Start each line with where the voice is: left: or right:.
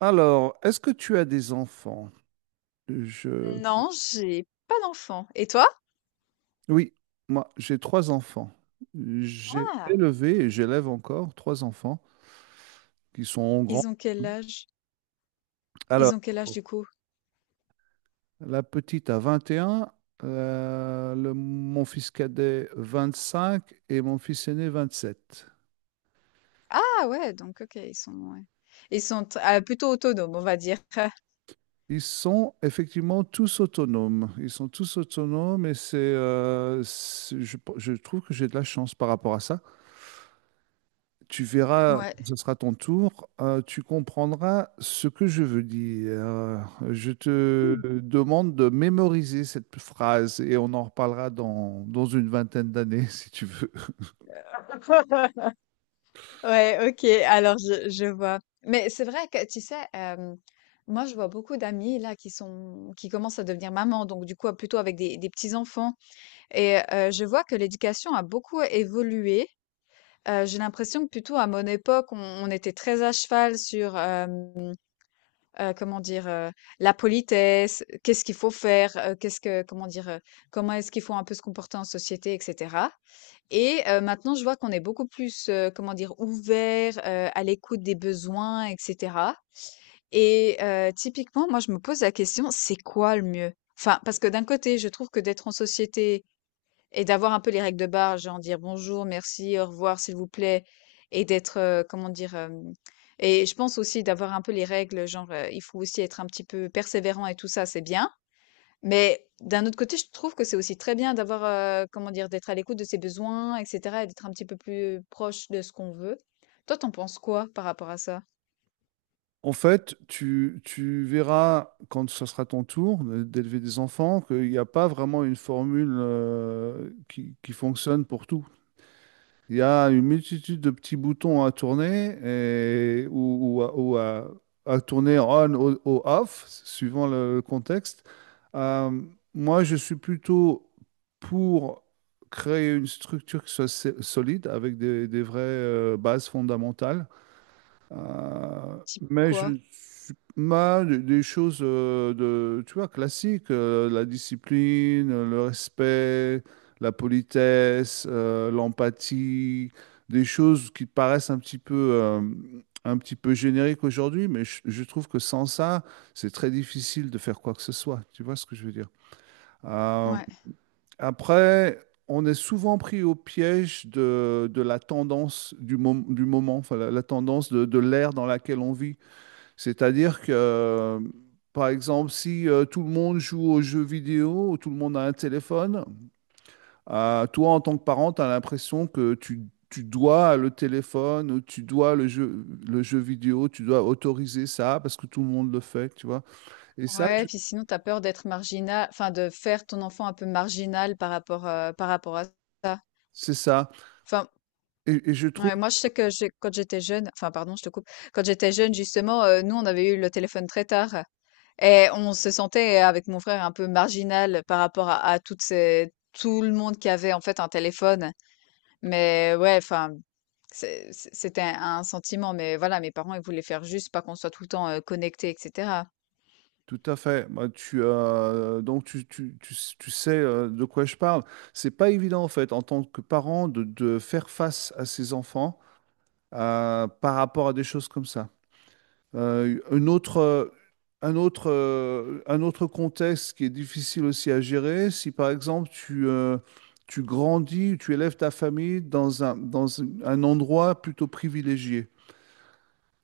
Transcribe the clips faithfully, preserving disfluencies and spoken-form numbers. right: Alors, est-ce que tu as des enfants? Je...
left: Non, j'ai pas d'enfant. Et toi?
right: Oui, moi, j'ai trois enfants. J'ai
left: Ah!
right: élevé et j'élève encore trois enfants qui sont grands.
left: Ils ont quel âge? Ils
right: Alors,
left: ont quel âge du coup?
right: la petite a vingt et un, euh, le- mon fils cadet vingt cinq et mon fils aîné vingt sept.
left: Ah ouais, donc OK, ils sont ouais. Ils sont t ah, plutôt autonomes, on va dire.
right: Ils sont effectivement tous autonomes. Ils sont tous autonomes et c'est, euh, c'est- je, je trouve que j'ai de la chance par rapport à ça. Tu verras,
left: Ouais.
right: quand ce sera ton tour, euh, tu comprendras ce que je veux dire. Je
left: Mmh.
right: te demande de mémoriser cette phrase et on en reparlera dans, dans une vingtaine d'années, si tu veux.
left: Ouais, OK, alors je je vois. Mais c'est vrai que tu sais, hem, moi je vois beaucoup d'amis là qui sont qui commencent à devenir maman, donc du coup plutôt avec des des petits-enfants et heu, je vois que l'éducation a beaucoup évolué. Heu, j'ai l'impression que plutôt à mon époque, on on était très à cheval sur, hem Heu, comment dire, heu, la politesse, euh, qu'est-ce qu'il faut faire, heu, qu'est-ce que comment dire, heu, comment est-ce qu'il faut un peu se comporter en société et cetera. Et heu, maintenant je vois qu'on est beaucoup plus, heu, comment dire, ouvert, heu, à l'écoute des besoins et cetera. Et heu, typiquement moi je me pose la question: «C'est quoi le mieux?» Enfin, parce que d'un côté je trouve que d'être en société et d'avoir un peu les règles de base, genre dire bonjour, merci, au revoir, s'il vous plaît, et d'être, heu, comment dire, hem et je pense aussi d'avoir un peu les règles, genre, heu, il faut aussi être un petit peu persévérant et tout ça, c'est bien. Mais d'un autre côté, je trouve que c'est aussi très bien d'avoir, heu, comment dire, d'être à l'écoute de ses besoins et cetera et d'être un petit peu plus proche de ce qu'on veut. Toi, t'en penses quoi par rapport à ça?
right: En fait, tu, tu verras, quand ce sera ton tour euh, d'élever des enfants, qu'il n'y a pas vraiment une formule, euh, qui, qui fonctionne pour tout. Il y a une multitude de petits boutons à tourner et, ou, ou à, ou à- à tourner on ou, ou off, suivant le, le contexte. Euh, Moi, je suis plutôt pour créer une structure qui soit sé- solide avec des, des vraies euh, bases fondamentales euh,
left: Type
right: mais je
left: quoi?
right: suis mal des des choses euh, de, tu vois, classiques, euh, la discipline, euh, le respect, la politesse, euh, l'empathie, des choses qui paraissent un petit peu, euh, un petit peu génériques aujourd'hui, mais je, je trouve que sans ça, c'est très difficile de faire quoi que ce soit. Tu vois ce que je veux dire? Euh,
left: Ouais.
right: Après, on est souvent pris au piège de, de la tendance du, mom- du moment, enfin, la, la tendance de, de l'ère dans laquelle on vit. C'est-à-dire que, euh, par exemple, si euh, tout le monde joue aux jeux vidéo, ou tout le monde a un téléphone, euh, toi, en tant que parent, tu as l'impression que tu, tu dois le téléphone, ou tu dois le jeu, le jeu vidéo, tu dois autoriser ça parce que tout le monde le fait, tu vois. Et ça,
left: Ouais, puis sinon, t'as peur d'être marginal, enfin de faire ton enfant un peu marginal par rapport, heu, par rapport à ça.
right: c'est ça.
left: Enfin,
right: Et, et je trouve.
left: ouais, moi, je sais que j'ai, quand j'étais jeune, enfin, pardon, je te coupe. Quand j'étais jeune, justement, euh, nous, on avait eu le téléphone très tard et on se sentait, euh, avec mon frère, un peu marginal par rapport à, à toutes ces, tout le monde qui avait, en fait, un téléphone. Mais ouais, enfin, c'est- c'est- c'était un, un sentiment. Mais voilà, mes parents, ils voulaient faire juste pas qu'on soit tout le temps euh, connecté, et cetera.
right: Tout à fait. Bah, tu, euh, donc tu, tu, tu, s- tu sais euh, de quoi je parle. C'est pas évident en fait en tant que parent de, de faire face à ses enfants euh, par rapport à des choses comme ça. Euh, une autre, euh, un autre, euh, un autre contexte qui est difficile aussi à gérer, si par exemple tu, euh, tu grandis, tu élèves ta famille dans un, dans un endroit plutôt privilégié.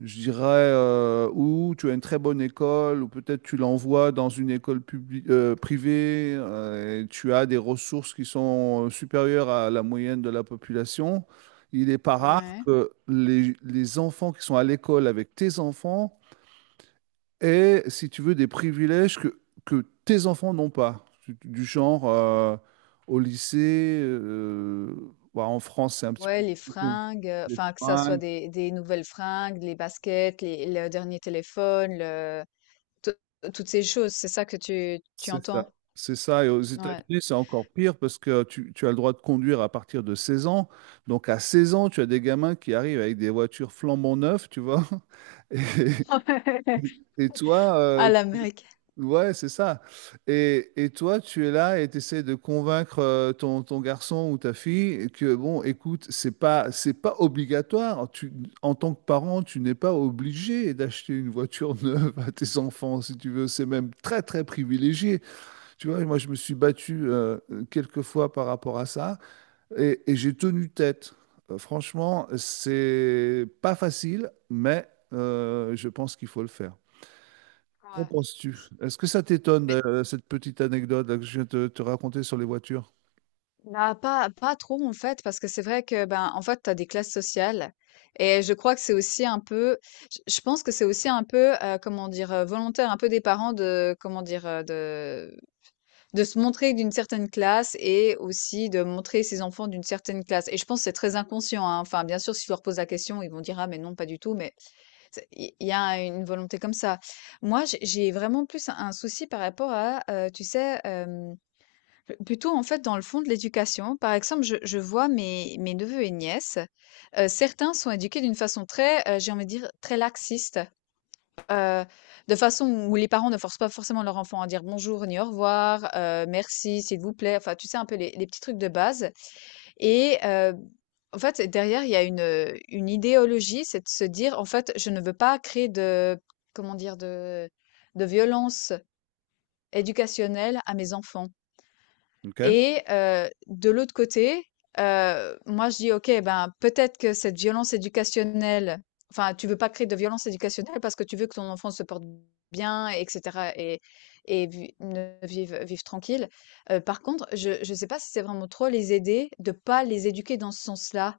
right: Je dirais, euh, ou tu as une très bonne école, ou peut-être tu l'envoies dans une école publi- euh, privée, euh, et tu as des ressources qui sont euh, supérieures à la moyenne de la population. Il n'est pas rare
left: Ouais.
right: que les, les enfants qui sont à l'école avec tes enfants aient, si tu veux, des privilèges que, que tes enfants n'ont pas. Du du genre, euh, au lycée, euh, bah, en France, c'est un petit peu
left: Ouais, les
right: compliqué.
left: fringues, heu,
right: Les
left: enfin, que ça soit
right: fringues.
left: des des nouvelles fringues, les baskets, les le dernier téléphone, le tout toutes ces choses, c'est ça que tu tu
right: C'est ça.
left: entends?
right: C'est ça. Et aux
left: Ouais.
right: États-Unis, c'est encore pire parce que tu, tu as le droit de conduire à partir de seize ans. Donc, à seize ans, tu as des gamins qui arrivent avec des voitures flambant neuves, tu vois. Et, et toi,
left: À
right: euh,
left: l'américaine,
right: ouais, c'est ça. Et, et toi, tu es là et tu essaies de convaincre euh, ton, ton garçon ou ta fille que, bon, écoute, c'est pas, c'est pas obligatoire. Tu, en tant que parent, tu n'es pas obligé d'acheter une voiture neuve à tes enfants, si tu veux. C'est même très, très privilégié. Tu vois, moi, je me suis battu euh, quelques fois par rapport à ça et, et j'ai tenu tête. Euh, franchement, c'est pas facile, mais euh, je pense qu'il faut le faire. Qu'en
left: ouais.
right: penses-tu? Est-ce que ça t'étonne,
left: Mais
right: euh, cette petite anecdote là, que je viens de te, te raconter sur les voitures?
left: bah, pas pas trop, en fait, parce que c'est vrai que, ben, en fait, tu as des classes sociales et je crois que c'est aussi un peu, je je pense que c'est aussi un peu, heu, comment dire? Heu, volontaire un peu des parents, de comment dire? Heu, de De se montrer d'une certaine classe et aussi de montrer ses enfants d'une certaine classe. Et je pense que c'est très inconscient, hein. Enfin, bien sûr, si je leur pose la question, ils vont dire, ah, mais non, pas du tout, mais c'est- il il y a une volonté comme ça. Moi, j'ai j'ai vraiment plus un un souci par rapport à, euh, tu sais, euh, plutôt en fait dans le fond de l'éducation. Par exemple, je, je vois mes, mes neveux et nièces, euh, certains sont éduqués d'une façon très, euh, j'ai envie de dire, très laxiste. Heu, de façon où les parents ne forcent pas forcément leur enfant à dire «bonjour» ni «au revoir», heu, «merci», «s'il vous plaît», enfin, tu sais, un peu les les petits trucs de base. Et heu, en fait, derrière, il y a une, heu, une idéologie, c'est de se dire: «En fait, je ne veux pas créer de, comment dire? De de violence éducationnelle à mes enfants».
right: OK.
left: Et heu, de l'autre côté, heu, moi je dis: «OK, ben, peut-être que cette violence éducationnelle, enfin, tu veux pas créer de violence éducationnelle parce que tu veux que ton enfant se porte bien et cetera et et vi ne vive vive tranquille». Heu, par contre, je je sais pas si c'est vraiment trop les aider de pas les éduquer dans ce sens-là.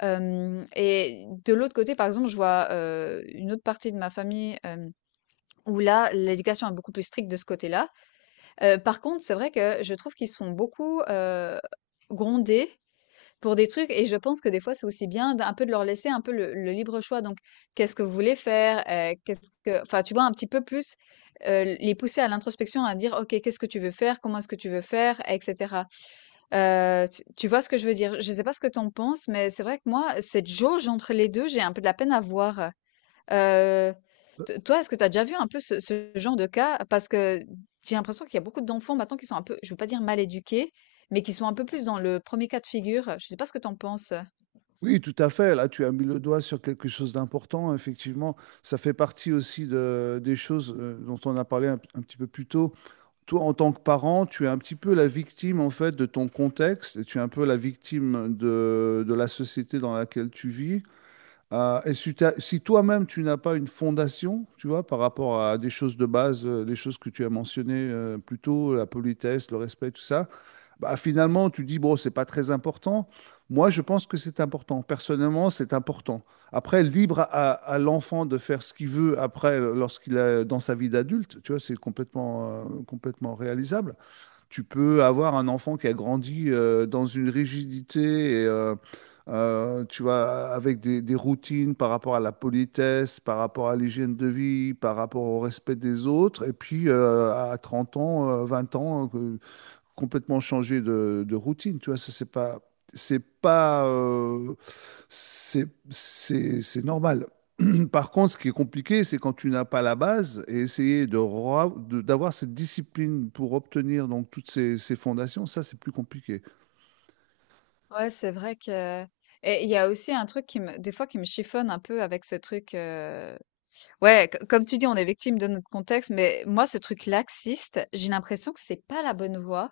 left: Hem Et de l'autre côté, par exemple, je vois, heu, une autre partie de ma famille, hem, où là, l'éducation est beaucoup plus stricte de ce côté-là. Heu, par contre, c'est vrai que je trouve qu'ils sont beaucoup, heu, grondés pour des trucs, et je pense que des fois, c'est aussi bien d'un peu de leur laisser un peu le le libre choix. Donc, qu'est-ce que vous voulez faire? Heu, qu'est-ce que, enfin, tu vois? Un petit peu plus, heu, les pousser à l'introspection, à dire: «OK, qu'est-ce que tu veux faire? Comment est-ce que tu veux faire?» et cetera. Heu, tu tu vois ce que je veux dire? Je sais pas ce que tu en penses, mais c'est vrai que moi, cette jauge entre les deux, j'ai un peu de la peine à voir. Heu, t Toi, est-ce que tu as déjà vu un peu ce ce genre de cas? Parce que j'ai l'impression qu'il y a beaucoup d'enfants maintenant qui sont un peu, je veux pas dire mal éduqués, mais qui sont un peu plus dans le premier cas de figure. Je sais pas ce que tu en penses?
right: Oui, tout à fait. Là, tu as mis le doigt sur quelque chose d'important. Effectivement, ça fait partie aussi de, des choses euh, dont on a parlé un, un petit peu plus tôt. toi, en tant que parent, tu es un petit peu la victime en fait de ton contexte et tu es un peu la victime de, de la société dans laquelle tu vis. Euh, et si, t'as- si toi-même tu n'as pas une fondation, tu vois, par rapport à des choses de base, euh, les choses que tu as mentionnées euh, plus tôt, la politesse, le respect, tout ça, bah, finalement, tu dis, bon, c'est pas très important. Moi, je pense que c'est important. Personnellement, c'est important. Après, libre à, à l'enfant de faire ce qu'il veut après, lorsqu'il est dans sa vie d'adulte, tu vois, c'est complètement, euh, complètement réalisable. Tu peux avoir un enfant qui a grandi euh, dans une rigidité et, euh, euh, tu vois, avec des, des routines par rapport à la politesse, par rapport à l'hygiène de vie, par rapport au respect des autres. Et puis, euh, à trente ans, euh, vingt ans, complètement changer de, de routine, tu vois, ça c'est pas, c'est pas, euh, c'est, c'est, c'est normal. Par contre, ce qui est compliqué, c'est quand tu n'as pas la base et essayer de, ra- de- d'avoir cette discipline pour obtenir donc toutes ces, ces fondations, ça c'est plus compliqué.
left: Ouais, c'est vrai que et il y a aussi un truc qui me des fois qui me chiffonne un peu avec ce truc, euh, ouais, co- comme tu dis, on est victime de notre contexte, mais moi, ce truc laxiste, j'ai l'impression que c'est pas la bonne voie.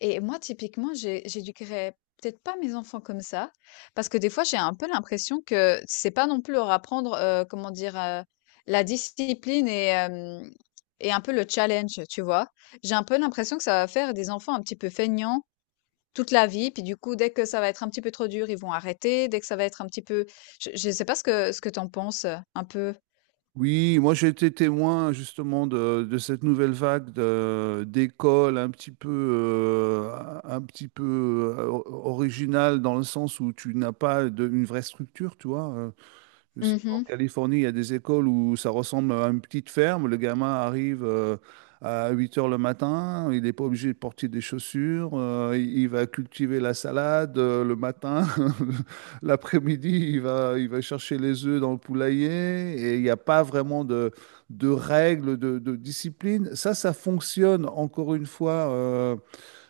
left: Et moi, typiquement, j'ai, j'éduquerais peut-être pas mes enfants comme ça, parce que des fois, j'ai un peu l'impression que c'est pas non plus leur apprendre, euh, comment dire, euh, la discipline et, euh, et un peu le challenge, tu vois. J'ai un peu l'impression que ça va faire des enfants un petit peu feignants toute la vie, puis du coup, dès que ça va être un petit peu trop dur, ils vont arrêter, dès que ça va être un petit peu... Je, je sais pas ce que, ce que t'en penses, euh, un peu.
right: Oui, moi j'ai été témoin justement de, de cette nouvelle vague de- d'écoles un petit peu, euh, un petit peu euh, originale dans le sens où tu n'as pas de- une vraie structure, tu vois. euh, Je sais qu'en Californie, il y a des écoles où ça ressemble à une petite ferme. Le gamin arrive euh, à huit heures le matin, il n'est pas obligé de porter des chaussures, euh, il il va cultiver la salade euh, le matin. L'après-midi, il va, il va chercher les œufs dans le poulailler et il n'y a pas vraiment de, de règles, de, de discipline. Ça, ça fonctionne encore une fois euh,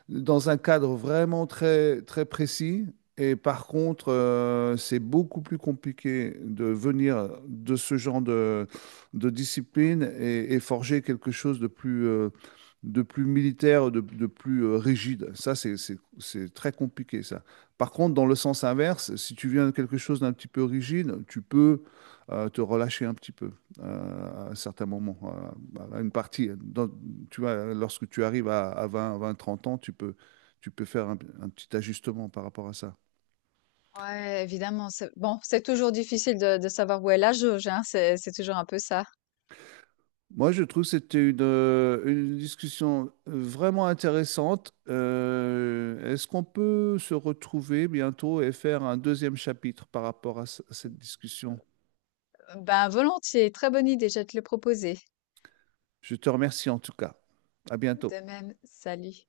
right: dans un cadre vraiment très, très précis. Et par contre, euh, c'est beaucoup plus compliqué de venir de ce genre de, de discipline et, et forger quelque chose de plus, euh, de plus militaire, de, de plus euh, rigide. Ça, c'est, c'est, c'est très compliqué, ça. Par contre, dans le sens inverse, si tu viens de quelque chose d'un petit peu rigide, tu peux euh, te relâcher un petit peu euh, à certains moments, euh, à une partie. Dans, tu vois, lorsque tu arrives à, à vingt, vingt, trente ans, tu peux, tu peux faire un, un petit ajustement par rapport à ça.
left: Ouais, évidemment. C'est... Bon, c'est toujours difficile de, de savoir où est la jauge, hein, c'est, c'est toujours un peu ça.
right: Moi, je trouve que c'était une, euh, une discussion euh, vraiment intéressante. Euh, est-ce qu'on peut se retrouver bientôt et faire un deuxième chapitre par rapport à ce- à cette discussion?
left: Euh, Ben, volontiers. Très bonne idée, je vais te le proposer.
right: Je te remercie en tout cas. À bientôt.
left: De même, salut.